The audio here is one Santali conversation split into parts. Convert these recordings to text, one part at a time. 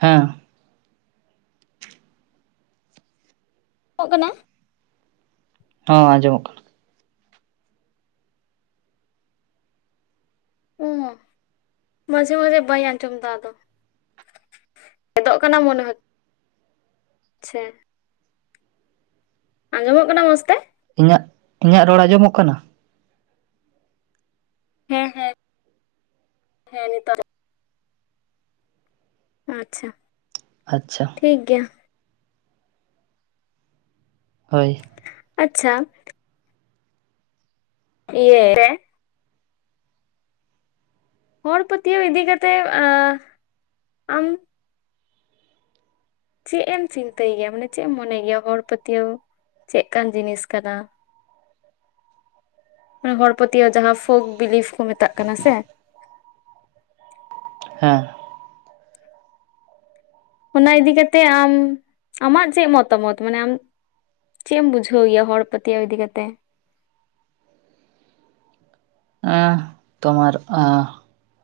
ᱦᱮᱸ ᱚᱜ ᱠᱟᱱᱟ ᱦᱮᱸ ᱟᱸᱡᱚᱢᱼᱚᱜ ᱠᱟᱱᱟ ᱚᱸ ᱢᱟᱡᱷᱮ ᱢᱟᱡᱷᱮ ᱵᱟ. ᱧ ᱟᱸᱡᱚᱢ ᱫᱟ ᱟᱫᱚ ᱜᱮᱫᱚᱜ ᱠᱟᱱᱟ ᱢᱚᱱᱮ ᱪᱷᱟ ᱟᱸᱡᱚᱢᱚᱜ ᱠᱟᱱᱟ ᱢᱚᱡᱽ ᱛᱮ? ᱤᱧᱟᱹᱜ ᱤᱧᱟᱹᱜ ᱨᱚᱲ ᱟᱸᱡᱚᱢᱚᱜ ᱠᱟᱱᱟ ᱦᱮᱸ ᱦᱮᱸ ᱦᱮᱸ ᱱᱤᱛ ᱟᱸᱡᱚᱢᱼᱚᱜ ᱟᱪᱷᱟ ᱟᱪᱪᱷᱟ ᱴᱷᱤᱠ ᱜᱮᱭᱟ ᱦᱳᱭ ᱟᱪᱪᱷᱟ [unintelligible] ᱦᱚᱲ ᱯᱟᱹᱛᱭᱟᱹᱣ ᱤᱫᱤ ᱠᱟᱛᱮ ᱟᱢ ᱪᱮᱜ ᱮᱢ ᱪᱤᱱᱛᱟᱹᱭ ᱜᱮᱭᱟ ᱢᱟᱱᱮ ᱪᱮᱜ ᱮᱢ ᱢᱚᱱᱮ ᱜᱮᱭᱟ ᱦᱚᱲ ᱯᱟᱹᱛᱭᱟᱹᱣ ᱪᱮᱫᱠᱟᱱ ᱡᱤᱱᱤᱥ ᱠᱟᱱᱟ? ᱦᱚᱲ ᱯᱟᱹᱛᱭᱟᱹᱣ ᱡᱟᱦᱟᱸ ᱯᱷᱳᱠ ᱵᱤᱞᱤᱯᱷ ᱠᱚ ᱢᱮᱛᱟᱜ ᱠᱟᱱᱟ ᱥᱮ ᱦᱮᱸ ᱚᱱᱟ ᱤᱫᱤ ᱠᱟᱛᱮᱜ ᱟᱢ ᱟᱢᱟᱜ ᱪᱮᱫ ᱢᱚᱛᱚ ᱢᱚᱛ ᱢᱟᱱᱮᱜ ᱟ ᱟᱢ? ᱪᱮᱫ ᱮᱢ ᱵᱩᱡᱷᱟᱹᱣ ᱜᱮᱭᱟ ᱦᱚᱲ ᱯᱟᱹᱛᱭᱟᱹᱣ ᱤᱫᱤ ᱠᱟᱛᱮ? ᱮᱸ ᱛᱚᱢᱟᱨ ᱮᱸ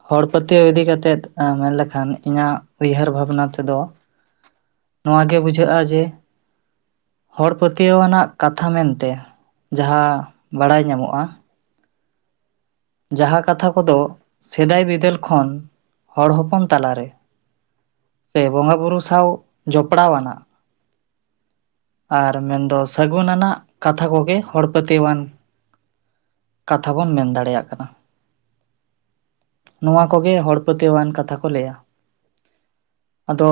ᱦᱚᱲ ᱯᱟᱹᱛᱭᱟᱹᱣ ᱤᱫᱤ ᱠᱟᱛᱮᱫ ᱢᱮᱱ ᱞᱠᱷᱟᱱ ᱤᱧᱟᱹᱜ ᱩᱭᱦᱟᱹᱨ ᱵᱷᱟᱵᱽᱱᱟ ᱛᱮᱫᱚ ᱱᱚᱶᱟ ᱜᱮ ᱵᱩᱡᱷᱟᱹᱜᱼᱟ ᱡᱮ ᱦᱚᱲ ᱯᱟᱹᱛᱭᱟᱹᱣ ᱟᱱᱟᱜ ᱠᱟᱛᱷᱟ ᱢᱮᱱᱛᱮ ᱡᱟᱦᱟᱸ ᱵᱟᱲᱟᱭ ᱧᱟᱢᱚᱜᱼᱟ᱾ ᱡᱟᱦᱟᱸ ᱠᱟᱛᱷᱟ ᱠᱚᱫᱚ ᱥᱮᱫᱟᱭ ᱵᱤᱫᱟᱹᱞ ᱠᱷᱚᱱ ᱦᱚᱲ ᱦᱚᱯᱚᱱ ᱛᱟᱞᱟ ᱨᱮ ᱥᱮ ᱵᱚᱸᱜᱟ ᱵᱩᱨᱩ ᱥᱟᱶ ᱡᱚᱯᱲᱟᱣ ᱟᱱᱟᱜ᱾ ᱟᱨ ᱢᱮᱱ ᱫᱚ ᱥᱟᱹᱜᱩᱱ ᱟᱱᱟᱜ ᱠᱟᱛᱷᱟ ᱠᱚᱜᱮ ᱦᱚᱲ ᱯᱟᱹᱛᱭᱟᱹᱣ ᱟᱱ ᱠᱟᱛᱷᱟ ᱵᱚᱱ ᱢᱮᱱ ᱫᱟᱲᱮᱭᱟᱜ ᱠᱟᱱᱟ᱾ ᱱᱚᱶᱟ ᱠᱚᱜᱮ ᱦᱚᱲ ᱯᱟᱹᱛᱭᱟᱹᱣᱟᱱ ᱠᱟᱛᱷᱟ ᱠᱚ ᱞᱟᱹᱭᱟ ᱟᱫᱚ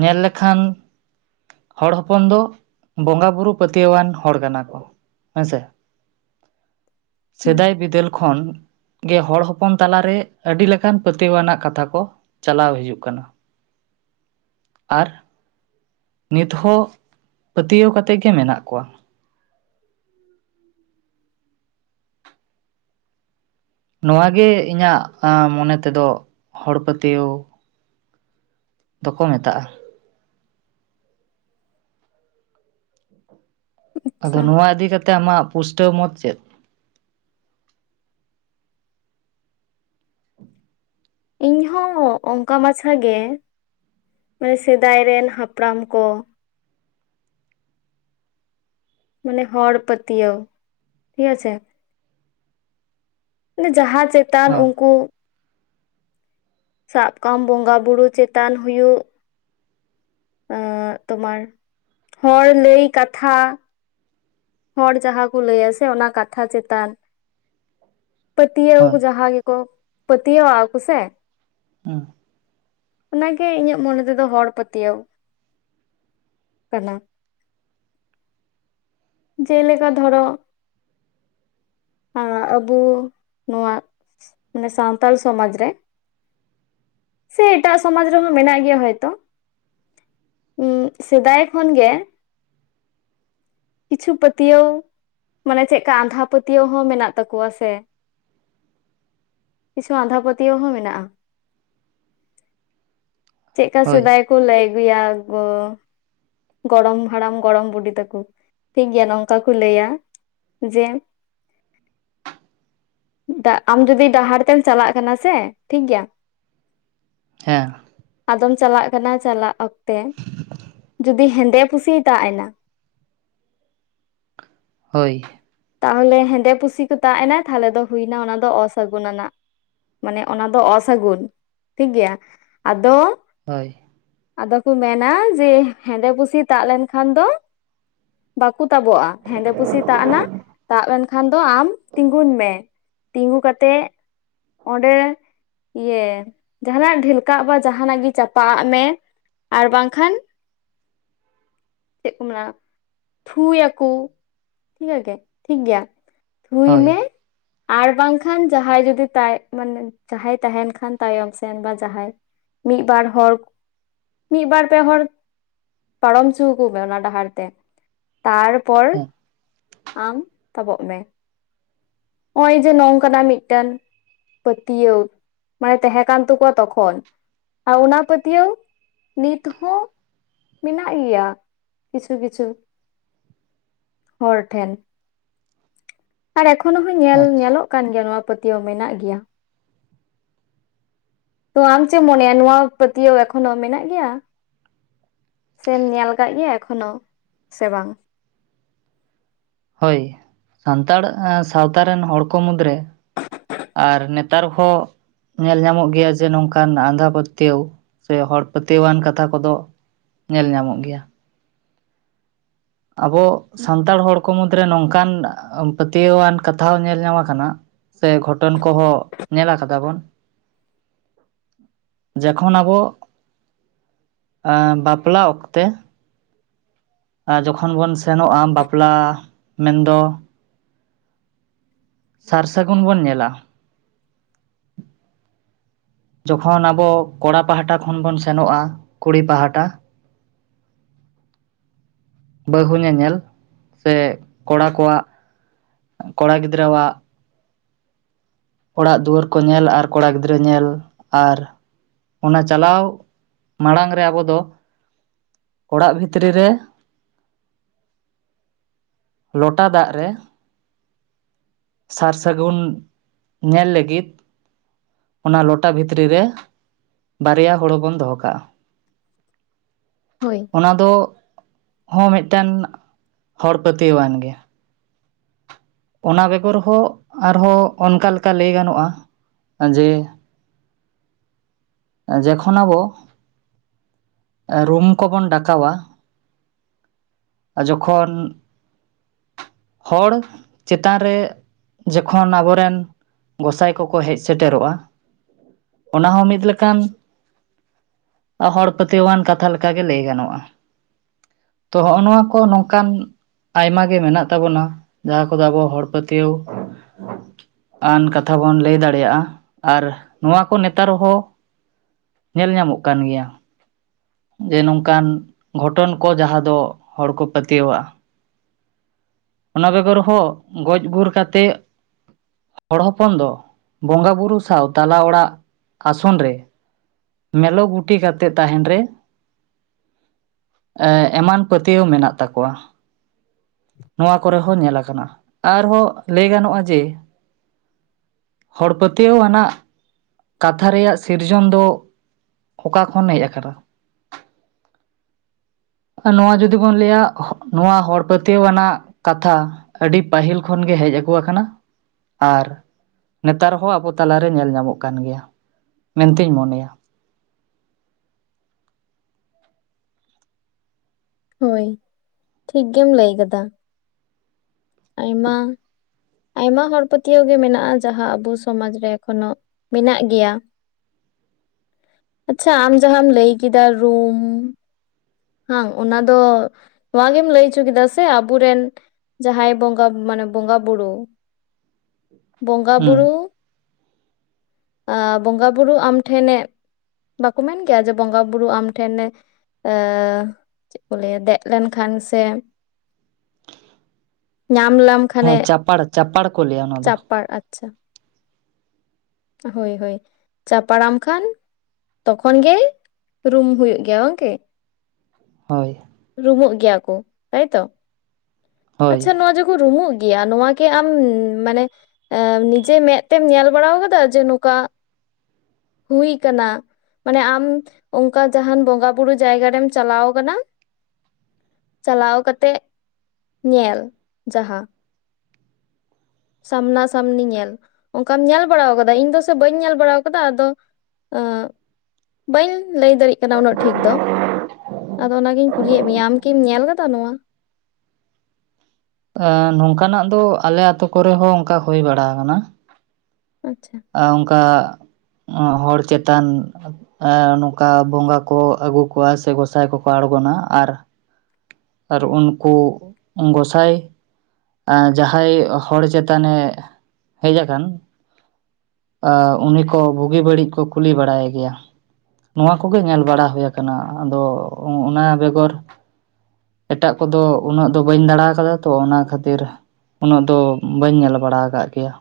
ᱧᱮᱞ ᱞᱮᱠᱷᱟᱱ ᱦᱚᱲ ᱦᱚᱯᱚᱱ ᱫᱚ ᱵᱚᱸᱜᱟ ᱵᱩᱨᱩ ᱯᱟᱹᱛᱭᱟᱹᱣ ᱟᱱ ᱦᱚᱲ ᱠᱟᱱᱟ ᱠᱚ ᱦᱮᱸᱥᱮ? [inaudible] ᱥᱮᱫᱟᱭ ᱵᱤᱫᱟᱹᱞ ᱠᱷᱚᱱ ᱜᱮ ᱦᱚᱲ ᱦᱚᱯᱚᱱ ᱛᱟᱞᱟ ᱨᱮ ᱟᱹᱰᱤ ᱞᱮᱠᱟᱱ ᱯᱟᱹᱛᱭᱟᱹᱣ ᱟᱱᱟᱜ ᱠᱟᱛᱷᱟ ᱠᱚ ᱪᱟᱞᱟᱣ ᱦᱤᱡᱩᱜ ᱠᱟᱱᱟ᱾ ᱟᱨ ᱱᱤᱛ ᱦᱚᱸ ᱯᱟᱹᱛᱭᱟᱹᱣ ᱠᱟᱛᱮ ᱜᱮ ᱢᱮᱱᱟᱜ ᱠᱚᱣᱟ᱾ ᱱᱚᱶᱟ ᱜᱮ ᱤᱧᱟᱹᱜ ᱢᱚᱱᱮ ᱛᱮᱫᱚ ᱦᱚᱲ ᱯᱟᱹᱛᱭᱟᱹᱣ ᱫᱚᱠᱚ ᱢᱮᱛᱟᱜᱼᱟ ᱟᱫᱚ ᱟᱪᱪᱷᱟ ᱱᱚᱣᱟ ᱤᱫᱤ ᱠᱟᱛᱮ ᱟᱢᱟᱜ ᱯᱩᱥᱴᱟᱹᱣ ᱢᱚᱛ ᱪᱮᱫ ᱤᱧ ᱦᱚᱸ ᱚᱱᱠᱟ ᱢᱟᱪᱷᱟ ᱜᱮ ᱥᱮᱫᱟᱭ ᱨᱮᱱ ᱦᱟᱯᱲᱟᱢ ᱠᱚ ᱢᱟᱱᱮ ᱦᱚᱲ ᱯᱟᱹᱛᱭᱟᱹᱣ ᱦᱮᱸ ᱥᱮ? ᱢᱟᱱᱮ ᱡᱟᱦᱟᱸ ᱪᱮᱛᱟᱱ ᱦᱚᱸ ᱩᱱᱠᱩ ᱥᱟᱵ ᱠᱚᱢ ᱵᱚᱸᱜᱟ ᱵᱩᱨᱩ ᱪᱮᱛᱟᱱ ᱦᱩᱭᱩᱜ᱾ ᱚᱸ ᱛᱳᱢᱟᱨ ᱦᱚᱲ ᱞᱟᱹᱭ ᱠᱟᱛᱷᱟ ᱦᱚᱲ ᱡᱟᱦᱟᱸ ᱠᱚ ᱞᱟᱹᱭ ᱟ ᱥᱮ ᱚᱱᱟ ᱠᱟᱛᱷᱟ ᱪᱮᱛᱟᱱ ᱯᱟᱹᱛᱭᱟᱹᱣ ᱠᱚ ᱦᱳᱭ ᱡᱟᱦᱟᱸ ᱜᱮᱠᱚ ᱯᱟᱹᱛᱭᱟᱹᱣ ᱟᱜ ᱟᱠᱚ ᱥᱮ ᱦᱩᱸ ᱚᱱᱟ ᱜᱮ ᱤᱧᱟᱹᱜ ᱢᱚᱱᱮ ᱛᱮᱫᱚ ᱦᱚᱲ ᱯᱟᱹᱛᱭᱟᱹᱣ [inaudible] ᱠᱟᱱᱟ ᱡᱮᱞᱮᱠᱟ ᱫᱷᱚᱨᱚ ᱟᱵᱚ ᱱᱚᱣᱟ ᱥᱟᱱᱛᱟᱲ ᱥᱚᱢᱟᱡᱽ ᱨᱮ ᱥᱮ ᱮᱴᱟᱜ ᱥᱚᱢᱟᱡᱽ ᱨᱮᱦᱚᱸ ᱢᱮᱱᱟᱜ ᱜᱮᱭᱟ ᱦᱚᱭᱛᱳ ᱥᱮᱫᱟᱭ ᱠᱷᱚᱱ ᱜᱮ ᱠᱤᱪᱷᱩ ᱯᱟᱹᱛᱭᱟᱹᱣ ᱢᱟᱱᱮ ᱪᱮᱫ ᱠᱟ ᱟᱸᱫᱷᱟ ᱯᱟᱹᱛᱭᱟᱹᱣ ᱦᱚᱸ ᱢᱮᱱᱟᱜ ᱛᱟᱠᱚᱣᱟ ᱥᱮ ᱠᱤᱪᱷᱩ ᱟᱸᱫᱷᱟ ᱯᱟᱹᱛᱭᱟᱹᱣ ᱦᱚᱸ ᱢᱮᱱᱟᱜᱼᱟ᱾ ᱪᱮᱫ ᱠᱟ ᱦᱳᱭ ᱥᱮᱫᱟᱭ ᱠᱚ ᱞᱟᱹᱭ ᱟᱜᱩᱭᱟ ᱜᱚ ᱜᱚᱲᱚᱢ ᱦᱟᱲᱟᱢ ᱜᱚᱲᱚᱢ ᱵᱩᱰᱷᱤ ᱛᱟᱠᱚ ᱴᱷᱤᱠ ᱜᱮᱭᱟ ᱱᱚᱝᱠᱟ ᱠᱚ ᱞᱟᱹᱭᱟ ᱡᱮ [unintelligible] ᱫᱟᱜ ᱟᱢ ᱡᱩᱫᱤ ᱰᱟᱦᱟᱨ ᱛᱮᱢ ᱪᱟᱞᱟᱜ ᱠᱟᱱᱟ ᱥᱮ ᱴᱷᱤᱠ ᱜᱮᱭᱟ᱾ [unintelligible] ᱦᱮᱸ ᱟᱫᱚᱢ ᱪᱟᱞᱟᱜ ᱠᱟᱱᱟ ᱪᱟᱞᱟᱜ ᱚᱠᱛᱮ ᱡᱩᱫᱤ ᱦᱮᱸᱫᱮ ᱯᱩᱥᱤ ᱫᱟᱜ ᱮᱱᱟ ᱾ ᱦᱳᱭ ᱛᱟᱦᱚᱞᱮ ᱦᱮᱸᱫᱮ ᱯᱩᱥᱤ ᱠᱚ ᱛᱟᱜ ᱮᱱᱟ ᱛᱟᱦᱚᱞᱮ ᱫᱚ ᱦᱩᱭ ᱮᱱᱟ ᱚᱱᱟ ᱫᱚ ᱚᱥᱟᱹᱜᱩᱱ ᱟᱱᱟᱜ᱾ ᱢᱟᱱᱮ ᱚᱱᱟ ᱫᱚ ᱚᱥᱟᱹᱜᱩᱱ ᱴᱷᱤᱠ ᱜᱮᱭᱟ ᱟᱫᱚ ᱦᱳᱭ ᱟᱫᱚ ᱠᱚ ᱢᱮᱱᱟ ᱡᱮ ᱦᱮᱸᱫᱮ ᱯᱩᱥᱤ ᱛᱟᱜ ᱞᱮᱱᱠᱷᱟᱱ ᱫᱚ ᱵᱟᱠᱩ ᱛᱟᱵᱚᱜᱼᱟ ᱦᱮᱸᱫᱮ ᱯᱩᱥᱤ ᱛᱟᱜ ᱮᱱᱟ ᱛᱟᱵᱽ ᱮᱱᱠᱷᱟᱱ ᱫᱚ ᱟᱢ ᱛᱤᱸᱜᱩᱱ ᱢᱮ ᱛᱤᱸᱜᱩ ᱠᱟᱛᱮᱜ ᱚᱸᱰᱮ ᱤᱭᱮ ᱡᱟᱦᱟᱱᱟᱜ ᱰᱷᱮᱞᱠᱟᱜ ᱵᱟ ᱡᱟᱦᱟᱱᱟᱜ ᱜᱮ ᱪᱟᱯᱟᱼᱟᱜ ᱢᱮ ᱾ ᱟᱨ ᱵᱟᱝᱠᱷᱟᱱ ᱾ ᱪᱮᱫ ᱠᱚ ᱢᱮᱱᱟ ᱛᱷᱩᱭᱟᱠᱚ ᱤᱱᱟᱹ ᱜᱮ ᱴᱷᱤᱠ ᱜᱮᱭᱟ ᱛᱷᱩᱭ ᱢᱮ ᱦᱳᱭ ᱟᱨ ᱵᱟᱝᱠᱷᱟᱱ ᱡᱟᱦᱟᱸᱭ ᱡᱩᱫᱤ ᱛᱟᱭ ᱢᱟᱱᱮ ᱡᱟᱦᱟᱸᱭ ᱛᱟᱸᱦᱮᱱ ᱠᱷᱟᱱ ᱛᱟᱭᱚᱢ ᱥᱮᱱ ᱵᱟ ᱡᱟᱦᱟᱸᱭ ᱢᱤᱫ ᱵᱟᱨ ᱦᱚᱲ ᱢᱤᱫ ᱵᱟᱨ ᱯᱮ ᱦᱚᱲ ᱯᱟᱨᱚᱢ ᱪᱩ ᱟᱠᱩ ᱢᱮ ᱚᱱᱟ ᱰᱟᱦᱟᱨ ᱛᱮ ᱛᱟᱨᱯᱚᱨ [unintelligible] ᱟᱢ ᱛᱟᱵᱚᱜ ᱢᱮ ᱱᱚᱜᱼᱚᱭ ᱡᱮ ᱱᱚᱝᱠᱟᱱᱟᱜ ᱢᱤᱫᱴᱟᱝ ᱯᱟᱹᱛᱭᱟᱹᱣ ᱢᱟᱱᱮ ᱛᱟᱦᱮᱸ ᱠᱟᱱ ᱛᱟᱠᱚᱣᱟ ᱛᱚᱠᱷᱚᱱ ᱟᱨ ᱚᱱᱟ ᱯᱟᱹᱛᱭᱟᱹᱣ ᱱᱤᱛ ᱦᱚᱸ ᱢᱮᱱᱟᱜ ᱜᱮᱭᱟ ᱠᱤᱪᱷᱩ ᱠᱤᱪᱷᱩ ᱦᱚᱲ ᱴᱷᱮᱱ ᱟᱨ ᱮᱠᱷᱚᱱ ᱦᱚᱸ ᱧᱮᱞ ᱟᱪᱪᱷᱟ ᱧᱮᱞᱚᱜ ᱠᱟᱱ ᱜᱮᱭᱟ ᱱᱚᱣᱟ ᱯᱟᱹᱛᱭᱟᱹᱣ ᱢᱮᱱᱟᱜ ᱜᱮᱭᱟ ᱛᱚ ᱟᱢ ᱪᱮᱫ ᱮᱢ ᱢᱚᱱᱮᱭᱟ ᱱᱚᱣᱟ ᱯᱟᱹᱛᱭᱟᱹᱣ ᱮᱠᱷᱚᱱᱚ ᱢᱮᱱᱟᱜ ᱜᱮᱭᱟ᱾ ᱥᱮᱢ ᱧᱮᱞ ᱟᱠᱟᱫ ᱜᱮᱭᱟ ᱮᱠᱷᱚᱱᱚ ᱥᱮ ᱵᱟᱝ? ᱦᱳᱭ ᱥᱟᱱᱛᱟᱲ ᱥᱟᱶᱛᱟ ᱨᱮᱱ ᱦᱚᱲ ᱠᱚ ᱢᱩᱫᱽᱨᱮ ᱟᱨ ᱱᱮᱛᱟᱨ ᱦᱚᱸ ᱧᱮᱞ ᱧᱟᱢᱚᱜ ᱜᱮᱭᱟ ᱡᱮ ᱱᱚᱝᱠᱟᱱ ᱟᱸᱫᱷᱟ ᱯᱟᱹᱛᱭᱟᱹᱣ ᱥᱮ ᱦᱚᱲ ᱯᱟᱹᱛᱭᱟᱹᱣᱟᱱ ᱠᱟᱛᱷᱟ ᱠᱚᱫᱚ ᱧᱮᱞ ᱧᱟᱢᱚᱜ ᱜᱮᱭᱟ᱾ ᱟᱵᱚ ᱥᱟᱱᱛᱟᱲ ᱦᱚᱲ ᱠᱚ ᱢᱩᱫᱨᱮ ᱱᱚᱝᱠᱟᱱ ᱯᱟᱹᱛᱤᱭᱟᱹᱣ ᱟᱱ ᱠᱟᱛᱷᱟ ᱦᱚᱸ ᱧᱮᱞ ᱧᱟᱢ ᱟᱠᱟᱱᱟ᱾ ᱥᱮ ᱜᱷᱚᱴᱚᱱ ᱠᱚᱦᱚᱸ ᱧᱮᱞ ᱟᱠᱟᱫᱟ ᱵᱚᱱ᱾ [inaudible] ᱡᱚᱠᱷᱚᱱ ᱟᱵᱚ ᱟ ᱵᱟᱯᱞᱟ ᱚᱠᱛᱮ ᱡᱚᱠᱷᱚᱱ ᱵᱚᱱ ᱥᱮᱱᱚᱜᱼᱟ ᱵᱟᱯᱞᱟ ᱢᱮᱱᱫᱚ ᱥᱟᱨ ᱥᱟᱹᱜᱩᱱ ᱵᱚᱱ ᱧᱮᱞᱟ ᱾ [unintelligible] ᱡᱚᱠᱷᱚᱱ ᱟᱵᱚ ᱠᱚᱲᱟ ᱯᱟᱦᱟᱴᱟ ᱠᱷᱚᱱ ᱵᱚᱱ ᱥᱮᱱᱚᱜᱼᱟ ᱠᱩᱲᱤ ᱯᱟᱦᱟᱴᱟ ᱵᱟᱹᱦᱩ ᱧᱮᱧᱮᱞ ᱥᱮ ᱠᱚᱲᱟ ᱠᱚᱣᱟᱜ ᱠᱚᱲᱟ ᱜᱤᱫᱽᱨᱟᱹᱣ ᱟᱜ ᱚᱲᱟᱜ ᱫᱩᱣᱟᱹᱨ ᱠᱚ ᱧᱮᱞ ᱟᱨ ᱠᱚᱲᱟ ᱜᱤᱫᱽᱨᱟᱹ ᱧᱮᱞ ᱟᱨ ᱾ ᱚᱱᱟ ᱪᱟᱞᱟᱣ ᱢᱟᱲᱟᱝ ᱨᱮ ᱟᱵᱚ ᱫᱚ ᱚᱲᱟᱜ ᱵᱷᱤᱛᱨᱤ ᱨᱮ ᱞᱚᱴᱟ ᱫᱟᱜ ᱨᱮ ᱥᱟᱨ ᱥᱟᱹᱜᱩᱱ ᱧᱮᱞ ᱞᱟᱹᱜᱤᱫ? ᱚᱱᱟ ᱞᱚᱴᱟ ᱵᱷᱤᱛᱨᱤ ᱨᱮ, ᱵᱟᱨᱭᱟ ᱦᱳᱲᱳ ᱵᱚᱱ ᱫᱚᱦᱚ ᱠᱟᱜᱼᱟ᱾ ᱦᱳᱭ᱾ ᱚᱱᱟ ᱫᱚ ᱦᱚᱸ ᱢᱤᱫᱴᱮᱱ ᱦᱚᱲ ᱯᱟᱹᱛᱭᱟᱹᱣ ᱟᱱ ᱜᱮ᱾ ᱚᱱᱟ ᱵᱮᱜᱚᱨ ᱦᱚᱸ ᱟᱨᱦᱚᱸ ᱚᱱᱠᱟ ᱞᱮᱠᱟ ᱞᱟᱹᱭ ᱜᱟᱱᱚᱜᱼᱟ, ᱡᱮ ᱡᱮᱠᱷᱚᱱ ᱟᱵᱚ ᱨᱩᱢ ᱠᱚᱵᱚᱱ ᱰᱟᱠᱟᱣᱼᱟ ᱡᱚᱠᱷᱚᱱ ᱦᱚᱲ ᱪᱮᱛᱟᱱ ᱨᱮ ᱡᱚᱠᱷᱚᱱ ᱟᱵᱚᱨᱮᱱ ᱜᱚᱸᱥᱟᱭ ᱠᱚᱠᱚ ᱦᱮᱡ ᱥᱮᱴᱮᱨᱚᱜᱼᱟ᱾ ᱚᱱᱟ ᱦᱚᱸ ᱢᱤᱫ ᱞᱮᱠᱟᱱ, ᱦᱚᱲ ᱯᱟᱹᱛᱭᱟᱹᱣ ᱟᱱ ᱠᱟᱛᱷᱟ ᱞᱮᱠᱟᱜᱮ ᱞᱟᱹᱭ ᱜᱟᱱᱚᱜᱼᱟ, ᱛᱚ ᱦᱚᱜ ᱱᱚᱣᱟ ᱠᱚ ᱱᱚᱝᱠᱟᱱ ᱟᱭᱢᱟ ᱜᱮ ᱢᱮᱱᱟᱜ ᱛᱟᱵᱚᱱᱟ, ᱡᱟᱦᱟᱸ ᱠᱚᱫᱚ ᱟᱵᱚᱣᱟᱜ ᱦᱚᱲ ᱯᱟᱹᱛᱭᱟᱹᱣ ᱟᱱ ᱠᱟᱛᱷᱟ ᱵᱚᱱ ᱞᱟᱹᱭ ᱫᱟᱲᱮᱭᱟᱜᱼᱟ ᱟᱨ ᱱᱚᱣᱟ ᱠᱚ ᱱᱮᱛᱟᱨ ᱦᱚᱸ ᱧᱮᱞ ᱧᱟᱢᱚᱜ ᱠᱟᱱ ᱜᱮᱭᱟ᱾ ᱡᱮ ᱱᱚᱝᱠᱟᱱ ᱜᱷᱚᱴᱚᱱ ᱠᱚ ᱡᱟᱦᱟᱸ ᱫᱚ ᱦᱚᱲ ᱠᱚ ᱯᱟᱹᱛᱭᱟᱹᱣ ᱟᱜᱼᱟ᱾ ᱚᱱᱟ ᱵᱮᱜᱚᱨ ᱦᱚᱸ ᱜᱚᱡ ᱜᱩᱨ ᱠᱟᱛᱮᱜ ᱦᱚᱲ ᱦᱚᱯᱚᱱ ᱫᱚ ᱵᱚᱸᱜᱟ ᱵᱩᱨᱩ ᱥᱟᱶ ᱛᱟᱞᱟ ᱚᱲᱟᱜ ᱟᱥᱚᱱ ᱨᱮ ᱢᱮᱞᱚ ᱜᱩᱴᱤ ᱠᱟᱛᱮ ᱛᱟᱦᱮᱸᱱ ᱨᱮ ᱮᱢᱟᱱ ᱯᱟᱹᱛᱭᱟᱹᱣ ᱢᱮᱱᱟᱜ ᱛᱟᱠᱚᱣᱟ᱾ ᱱᱚᱣᱟ ᱠᱚᱨᱮ ᱦᱚᱸ ᱧᱮᱞ ᱟᱠᱟᱱᱟ ᱟᱨᱦᱚᱸ ᱞᱟᱹᱭ ᱜᱟᱱᱚᱜᱼᱟ ᱡᱮ ᱦᱚᱲ ᱯᱟᱹᱛᱭᱟᱹᱣ ᱟᱱᱟᱜ ᱠᱟᱛᱷᱟ ᱨᱮᱭᱟᱜ ᱥᱤᱨᱡᱚᱱ ᱫᱚ, ᱚᱠᱟ ᱠᱷᱚᱱ ᱦᱮᱡ ᱟᱠᱟᱱᱟ? ᱱᱚᱣᱟ ᱡᱩᱫᱤ ᱵᱚᱱ ᱞᱟᱹᱭᱟ ᱱᱚᱣᱟ ᱦᱚᱲ ᱯᱟᱹᱛᱭᱟᱹᱣ ᱟᱱᱟᱜ ᱠᱟᱛᱷᱟ᱾ ᱟᱹᱰᱤ ᱯᱟᱹᱦᱤᱞ ᱠᱷᱚᱱ ᱜᱮ ᱦᱮᱡ ᱟᱜᱩᱣ ᱟᱠᱟᱱᱟ ᱟᱨ ᱱᱮᱛᱟᱨ ᱦᱚᱸ ᱟᱵᱚ ᱛᱟᱞᱟᱨᱮ ᱧᱮᱞ ᱧᱟᱢᱚᱜ ᱠᱟᱱ ᱜᱮᱭᱟ ᱢᱮᱱᱛᱤᱧ ᱢᱚᱱᱮᱭᱟ᱾ ᱦᱳᱭ, ᱴᱷᱤᱠ ᱜᱮᱢ ᱞᱟᱹᱭ ᱠᱟᱫᱟ᱾ ᱟᱭᱢᱟ ᱟᱭᱢᱟ ᱦᱚᱲ ᱯᱟᱹᱛᱭᱟᱹᱣ ᱜᱮ ᱢᱮᱱᱟᱜᱼᱟ, ᱡᱟᱦᱟᱸ ᱟᱵᱚ ᱥᱚᱢᱟᱡ ᱨᱮ ᱮᱠᱷᱚᱱᱳ ᱢᱮᱱᱟᱜ ᱜᱮᱭᱟ᱾ ᱟᱪᱪᱷᱟ ᱟᱢ ᱡᱟᱦᱟᱸᱢ ᱞᱟᱹᱭ ᱠᱮᱫᱟ ᱨᱩᱢ ᱵᱟᱸᱝ ᱚᱱᱟ ᱫᱚ ᱱᱚᱣᱟ ᱜᱮᱢ ᱞᱟᱹᱭ ᱚᱪᱚ ᱠᱮᱫᱟ ᱥᱮ ᱟᱵᱚᱨᱮᱱ ᱡᱟᱦᱟᱸᱭ ᱵᱚᱸᱜᱟ ᱢᱟᱱᱮ ᱵᱚᱸᱜᱟ ᱵᱩᱨᱩ, ᱵᱚᱸᱜᱟ ᱦᱩᱸ ᱵᱩᱨᱩ ᱵᱚᱸᱜᱟ ᱵᱩᱨᱩ ᱟᱢ ᱴᱷᱮᱱᱮ ᱵᱟᱠᱚ ᱢᱮᱱ ᱜᱮᱭᱟ ᱡᱮ ᱵᱚᱸᱜᱟ ᱵᱩᱨᱩ ᱟᱢ ᱴᱷᱮᱱᱮ ᱪᱮᱫ ᱠᱚ ᱞᱟᱹᱭᱟ? ᱫᱮᱡ ᱞᱮᱱᱠᱷᱟᱱ ᱥᱮ ᱧᱟᱢ ᱞᱟᱢ ᱦᱮᱸ ᱪᱟᱯᱟᱲ ᱪᱟᱯᱟᱲ ᱠᱚ ᱞᱟᱹᱭᱟ ᱚᱱᱟ ᱫᱚ᱾ ᱟᱪᱷᱟ᱾ ᱦᱳᱭ ᱦᱳᱭ, ᱪᱟᱯᱟᱲᱟᱢ ᱠᱷᱟᱱ ᱛᱚᱠᱷᱚᱱ ᱜᱮ ᱨᱩᱢ ᱦᱩᱭᱩᱜ ᱜᱮᱭᱟ᱾ ᱵᱟᱝ ᱜᱮ? ᱦᱳᱭ ᱨᱩᱢᱩᱜ ᱜᱮᱭᱟ ᱠᱚ ᱛᱟᱭᱛᱚ, ᱦᱳᱭ ᱟᱪᱪᱷᱟ ᱱᱚᱣᱟ ᱡᱚ ᱠᱚ ᱨᱩᱢᱩᱜ ᱜᱮᱭᱟ, ᱱᱚᱣᱟ ᱠᱤ ᱟᱢ ᱢᱟᱱᱮ ᱱᱤᱡᱮ ᱢᱮᱜ ᱛᱮᱢ ᱧᱮᱞ ᱵᱟᱲᱟᱣ ᱠᱟ ᱫᱟ ᱡᱮ ᱱᱚᱠᱟ ᱦᱩᱭ ᱠᱟᱱᱟ᱾ ᱢᱟᱱᱮ ᱟᱢ ᱚᱝᱠᱟ ᱡᱟᱦᱟᱱ ᱵᱚᱸᱜᱟ ᱵᱩᱨᱩ ᱡᱟᱭᱜᱟ ᱨᱮᱢ ᱪᱟᱞᱟᱣ ᱠᱟᱱᱟ᱾ ᱪᱟᱞᱟᱣ ᱠᱟᱛᱮᱜ, ᱧᱮᱞ ᱡᱟᱦᱟᱸ᱾ ᱥᱟᱢᱱᱟ ᱥᱟᱢᱱᱤ ᱧᱮᱞ, ᱚᱝᱠᱟᱢ ᱧᱮᱞ ᱵᱟᱲᱟᱣ ᱠᱟᱫᱟ? ᱤᱧ ᱫᱚ ᱥᱮ ᱵᱟᱹᱧ ᱧᱮᱞ ᱵᱟᱲᱟᱣ ᱠᱟᱫᱟ ᱟᱫᱚ ᱟᱸ ᱵᱟᱹᱧ ᱞᱟᱹᱭ ᱫᱟᱹᱲᱤᱜ ᱠᱟᱱᱟ ᱩᱱᱟᱹᱜ ᱴᱷᱤᱠ ᱫᱚ᱾ ᱟᱫᱚ ᱚᱱᱟᱜᱤᱧ ᱠᱩᱞᱤᱭᱮᱫ ᱢᱮᱭᱟ ᱟᱢᱠᱤᱢ ᱧᱮᱞ ᱠᱟᱫᱟ ᱱᱚᱣᱟ? ᱟᱸ ᱱᱚᱝᱠᱟ ᱱᱟᱜ ᱫᱚ ᱟᱞᱮ ᱟᱛᱳ ᱠᱚᱨᱮᱦᱚᱸ ᱚᱝᱠᱟ ᱦᱳᱭ ᱵᱟᱲᱟ ᱠᱟᱱᱟ᱾ ᱟᱪᱪᱷᱟ ᱮ ᱚᱝᱠᱟ ᱦᱚᱲ ᱪᱮᱛᱟᱱ ᱮᱸ ᱱᱚᱝᱠᱟ ᱵᱚᱸᱜᱟ ᱠᱚ ᱟᱹᱜᱩ ᱠᱚᱣᱟ ᱥᱮ ᱜᱚᱸᱥᱟᱭ ᱠᱚᱠᱚ ᱟᱲᱜᱚᱱᱟ᱾ ᱟᱨ ᱟᱨ ᱩᱱᱠᱩ ᱜᱚᱸᱥᱟᱭ ᱮ ᱡᱟᱦᱟᱸᱭ ᱦᱚᱲ ᱪᱮᱛᱟᱱ ᱮ ᱦᱮᱡ ᱟᱠᱟᱱ᱾ ᱩᱱᱤ ᱠᱚ ᱵᱩᱜᱤ ᱵᱟᱹᱲᱤᱡ ᱠᱚ ᱠᱩᱞᱤ ᱵᱟᱲᱟᱭ ᱜᱮᱭᱟ᱾ ᱱᱚᱣᱟ ᱠᱚᱜᱮ ᱧᱮᱞ ᱵᱟᱲᱟ ᱦᱳᱭ ᱠᱟᱱᱟ᱾ ᱟᱫᱚ ᱚᱱᱟ ᱵᱮᱜᱚᱨ ᱮᱴᱟᱜ ᱠᱚᱫᱚ ᱩᱱᱟᱹᱜ ᱫᱚ ᱵᱟᱹᱧ ᱫᱟᱬᱟ ᱟᱠᱟᱫᱟ ᱛᱚ᱾ ᱚᱱᱟ ᱠᱷᱟᱹᱛᱤᱨ ᱩᱱᱟᱹᱜ ᱫᱚ ᱵᱟᱹᱧ ᱧᱮᱞ ᱵᱟᱲᱟ ᱠᱟᱜ ᱜᱮᱭᱟ᱾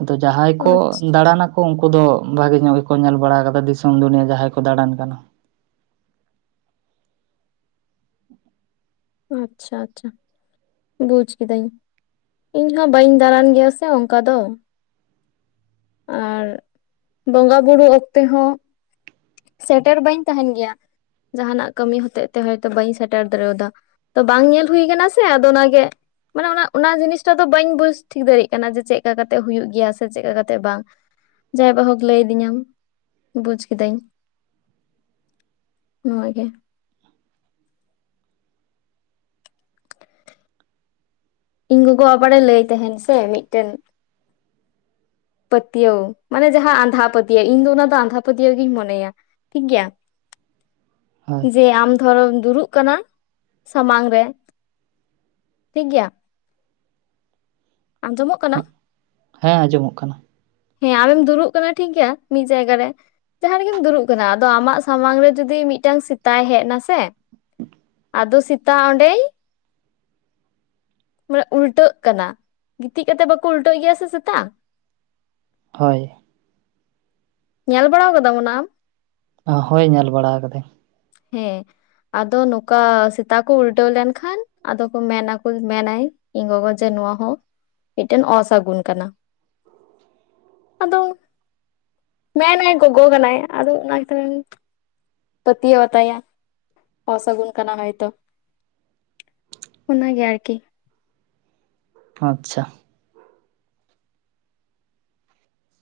ᱟᱫᱚ ᱡᱟᱦᱟᱸᱭ ᱠᱚ ᱟᱪᱪᱷᱟ ᱫᱟᱲᱟᱱᱟ ᱩᱱᱠᱩ ᱫᱚ ᱵᱷᱟᱜᱮ ᱧᱚᱜ ᱜᱮᱠᱚ ᱧᱮᱞ ᱵᱟᱲᱟ ᱠᱟᱫᱟ ᱾ ᱫᱤᱥᱚᱢ ᱫᱩᱱᱤᱭᱟᱹ ᱡᱟᱦᱟᱸᱭ ᱠᱚ ᱫᱟᱬᱟᱱ ᱠᱟᱱᱟ᱾ ᱟᱪᱪᱷᱟ ᱟᱪᱪᱷᱟ ᱟᱪᱪᱷᱟ ᱵᱩᱡ ᱠᱤᱫᱟᱹᱧ ᱾ ᱤᱧ ᱦᱚᱸ ᱵᱟᱹᱧ ᱫᱟᱬᱟᱱ ᱜᱮᱭᱟ ᱥᱮ ᱚᱱᱠᱟ ᱫᱚ᱾ ᱟᱨ ᱵᱚᱸᱜᱟ ᱵᱩᱨᱩ ᱚᱠᱛᱮ ᱦᱚᱸ ᱥᱮᱴᱮᱨ ᱵᱟᱹᱧ ᱛᱟᱦᱮᱱ ᱜᱮᱭᱟ᱾ ᱡᱟᱦᱟᱱᱟᱜ ᱠᱟᱹᱢᱤ ᱦᱚᱛᱮᱛᱮ ᱦᱚᱭᱛᱚ ᱵᱟᱹᱧ ᱥᱮᱴᱮᱨ ᱫᱟᱲᱮᱭᱟ ᱫᱟ᱾ ᱛᱚ ᱵᱟᱝ ᱧᱮᱞ ᱦᱩᱭ ᱠᱟᱱᱟ ᱥᱮ ᱟᱫᱚ ᱚᱱᱟᱜᱮ ᱢᱟᱱᱮ ᱚᱱᱟ ᱡᱤᱱᱤᱥᱴᱟ ᱫᱚ ᱵᱟᱹᱧ ᱵᱩᱡᱽ ᱴᱷᱤᱠ ᱫᱟᱲᱮᱭᱟᱜ ᱠᱟᱱᱟ᱾ ᱡᱮ ᱪᱮᱫ ᱠᱟ ᱠᱟᱛᱮᱜ ᱦᱩᱭᱩᱜ ᱜᱮᱭᱟ ᱥᱮ ᱪᱮᱫ ᱠᱟ ᱠᱟᱛᱮᱜ ᱵᱟᱝ᱾ ᱡᱟᱭ ᱵᱟ ᱦᱳᱠ ᱞᱟᱹᱭ ᱟᱫᱤᱧᱟᱢ ᱵᱩᱡ ᱠᱤᱫᱟᱹᱧ ᱱᱚᱣᱟ ᱜᱮ᱾ ᱤᱧ ᱜᱚᱜᱚ ᱟᱵᱟᱨᱮ ᱞᱟᱹᱭ ᱛᱟᱦᱮᱱ ᱥᱮ ᱢᱤᱫᱴᱮᱱ ᱯᱟᱹᱛᱭᱟᱹᱣ, ᱢᱟᱱᱮ ᱡᱟᱦᱟᱸ ᱟᱸᱫᱷᱟ ᱯᱟᱹᱛᱭᱟᱹᱣ, ᱤᱧ ᱫᱚ ᱚᱱᱟ ᱫᱚ ᱟᱸᱫᱷᱟ ᱯᱟᱹᱛᱭᱟᱹᱣ ᱜᱤᱧ ᱢᱚᱱᱮᱭᱟ᱾ ᱴᱷᱤᱠ ᱜᱮᱭᱟ ᱦᱳᱭ ᱾ ᱡᱮ ᱟᱢ ᱫᱷᱚᱨᱚᱢ [unintelligible] ᱫᱩᱲᱩᱵ ᱠᱟᱱᱟ ᱥᱟᱢᱟᱝ ᱨᱮ᱾ ᱴᱷᱤᱠ ᱜᱮᱭᱟ ᱟᱸᱡᱚᱢᱚᱜ ᱠᱟᱱᱟ? ᱦᱮᱸ ᱟᱸᱡᱚᱢᱚᱜ ᱠᱟᱱᱟ ᱦᱮᱸ ᱟᱢᱮᱢ ᱫᱩᱲᱩᱵ ᱠᱟᱱᱟ ᱴᱷᱤᱠ ᱜᱮᱭᱟ᱾ ᱢᱤᱫ ᱡᱟᱭᱜᱟ ᱨᱮ᱾ ᱡᱟᱦᱟᱸ ᱨᱮᱜᱮᱢ ᱫᱩᱲᱩᱵ ᱠᱟᱱᱟ᱾ ᱟᱫᱚ ᱟᱢᱟᱜ ᱥᱟᱢᱟᱝ ᱨᱮ ᱡᱩᱫᱤ ᱢᱤᱫᱴᱟᱝ ᱥᱮᱛᱟᱭ ᱦᱮᱡ ᱱᱟ ᱥᱮ᱾ ᱟᱫᱚ ᱥᱮᱛᱟ ᱚᱸᱰᱮᱭ ᱢᱟᱱᱮ ᱩᱞᱴᱟᱹᱜ ᱠᱟᱱᱟ ᱾ ᱜᱤᱛᱤᱡ ᱠᱟᱛᱮ ᱵᱟᱠᱚ ᱩᱞᱴᱟᱹᱜ ᱜᱮᱭᱟ ᱥᱮ ᱥᱮᱛᱟ? ᱦᱳᱭ ᱧᱮᱞ ᱵᱟᱲᱟ ᱠᱟᱫᱟᱢ ᱚᱱᱟ ᱟᱢ? ᱦᱳᱭ ᱧᱮᱞ ᱵᱟᱲᱟ ᱠᱟᱫᱟᱹᱧ᱾ ᱦᱮᱸ, ᱟᱫᱚ ᱱᱚᱠᱟ ᱥᱮᱛᱟ ᱠᱚ ᱩᱞᱴᱟᱹᱣ ᱞᱮᱱᱠᱷᱟᱱ ᱟᱫᱚ ᱠᱚ ᱢᱮᱱᱟ ᱠᱚ, ᱢᱮᱱᱟᱭ ᱤᱧ ᱜᱚᱜᱚ ᱡᱮ ᱱᱚᱣᱟ ᱦᱚᱸ, ᱢᱤᱫᱴᱮᱱ ᱚᱥᱟᱹᱜᱩᱱ ᱠᱟᱱᱟ᱾ ᱟᱫᱚ, ᱢᱮᱱᱟᱭ ᱜᱚᱜᱚ ᱠᱟᱱᱟᱭ᱾ ᱟᱫᱚ ᱚᱱᱟᱛ [unintelligible] ᱯᱟᱹᱛᱭᱟᱹᱣ ᱟᱛᱟᱭᱟ ᱚᱥᱟᱹᱜᱩᱱ ᱠᱟᱱᱟ ᱦᱳᱭ ᱛᱚ᱾ ᱚᱱᱟ ᱜᱮ ᱟᱨ ᱠᱤ ᱾ ᱟᱪᱪᱷᱟ᱾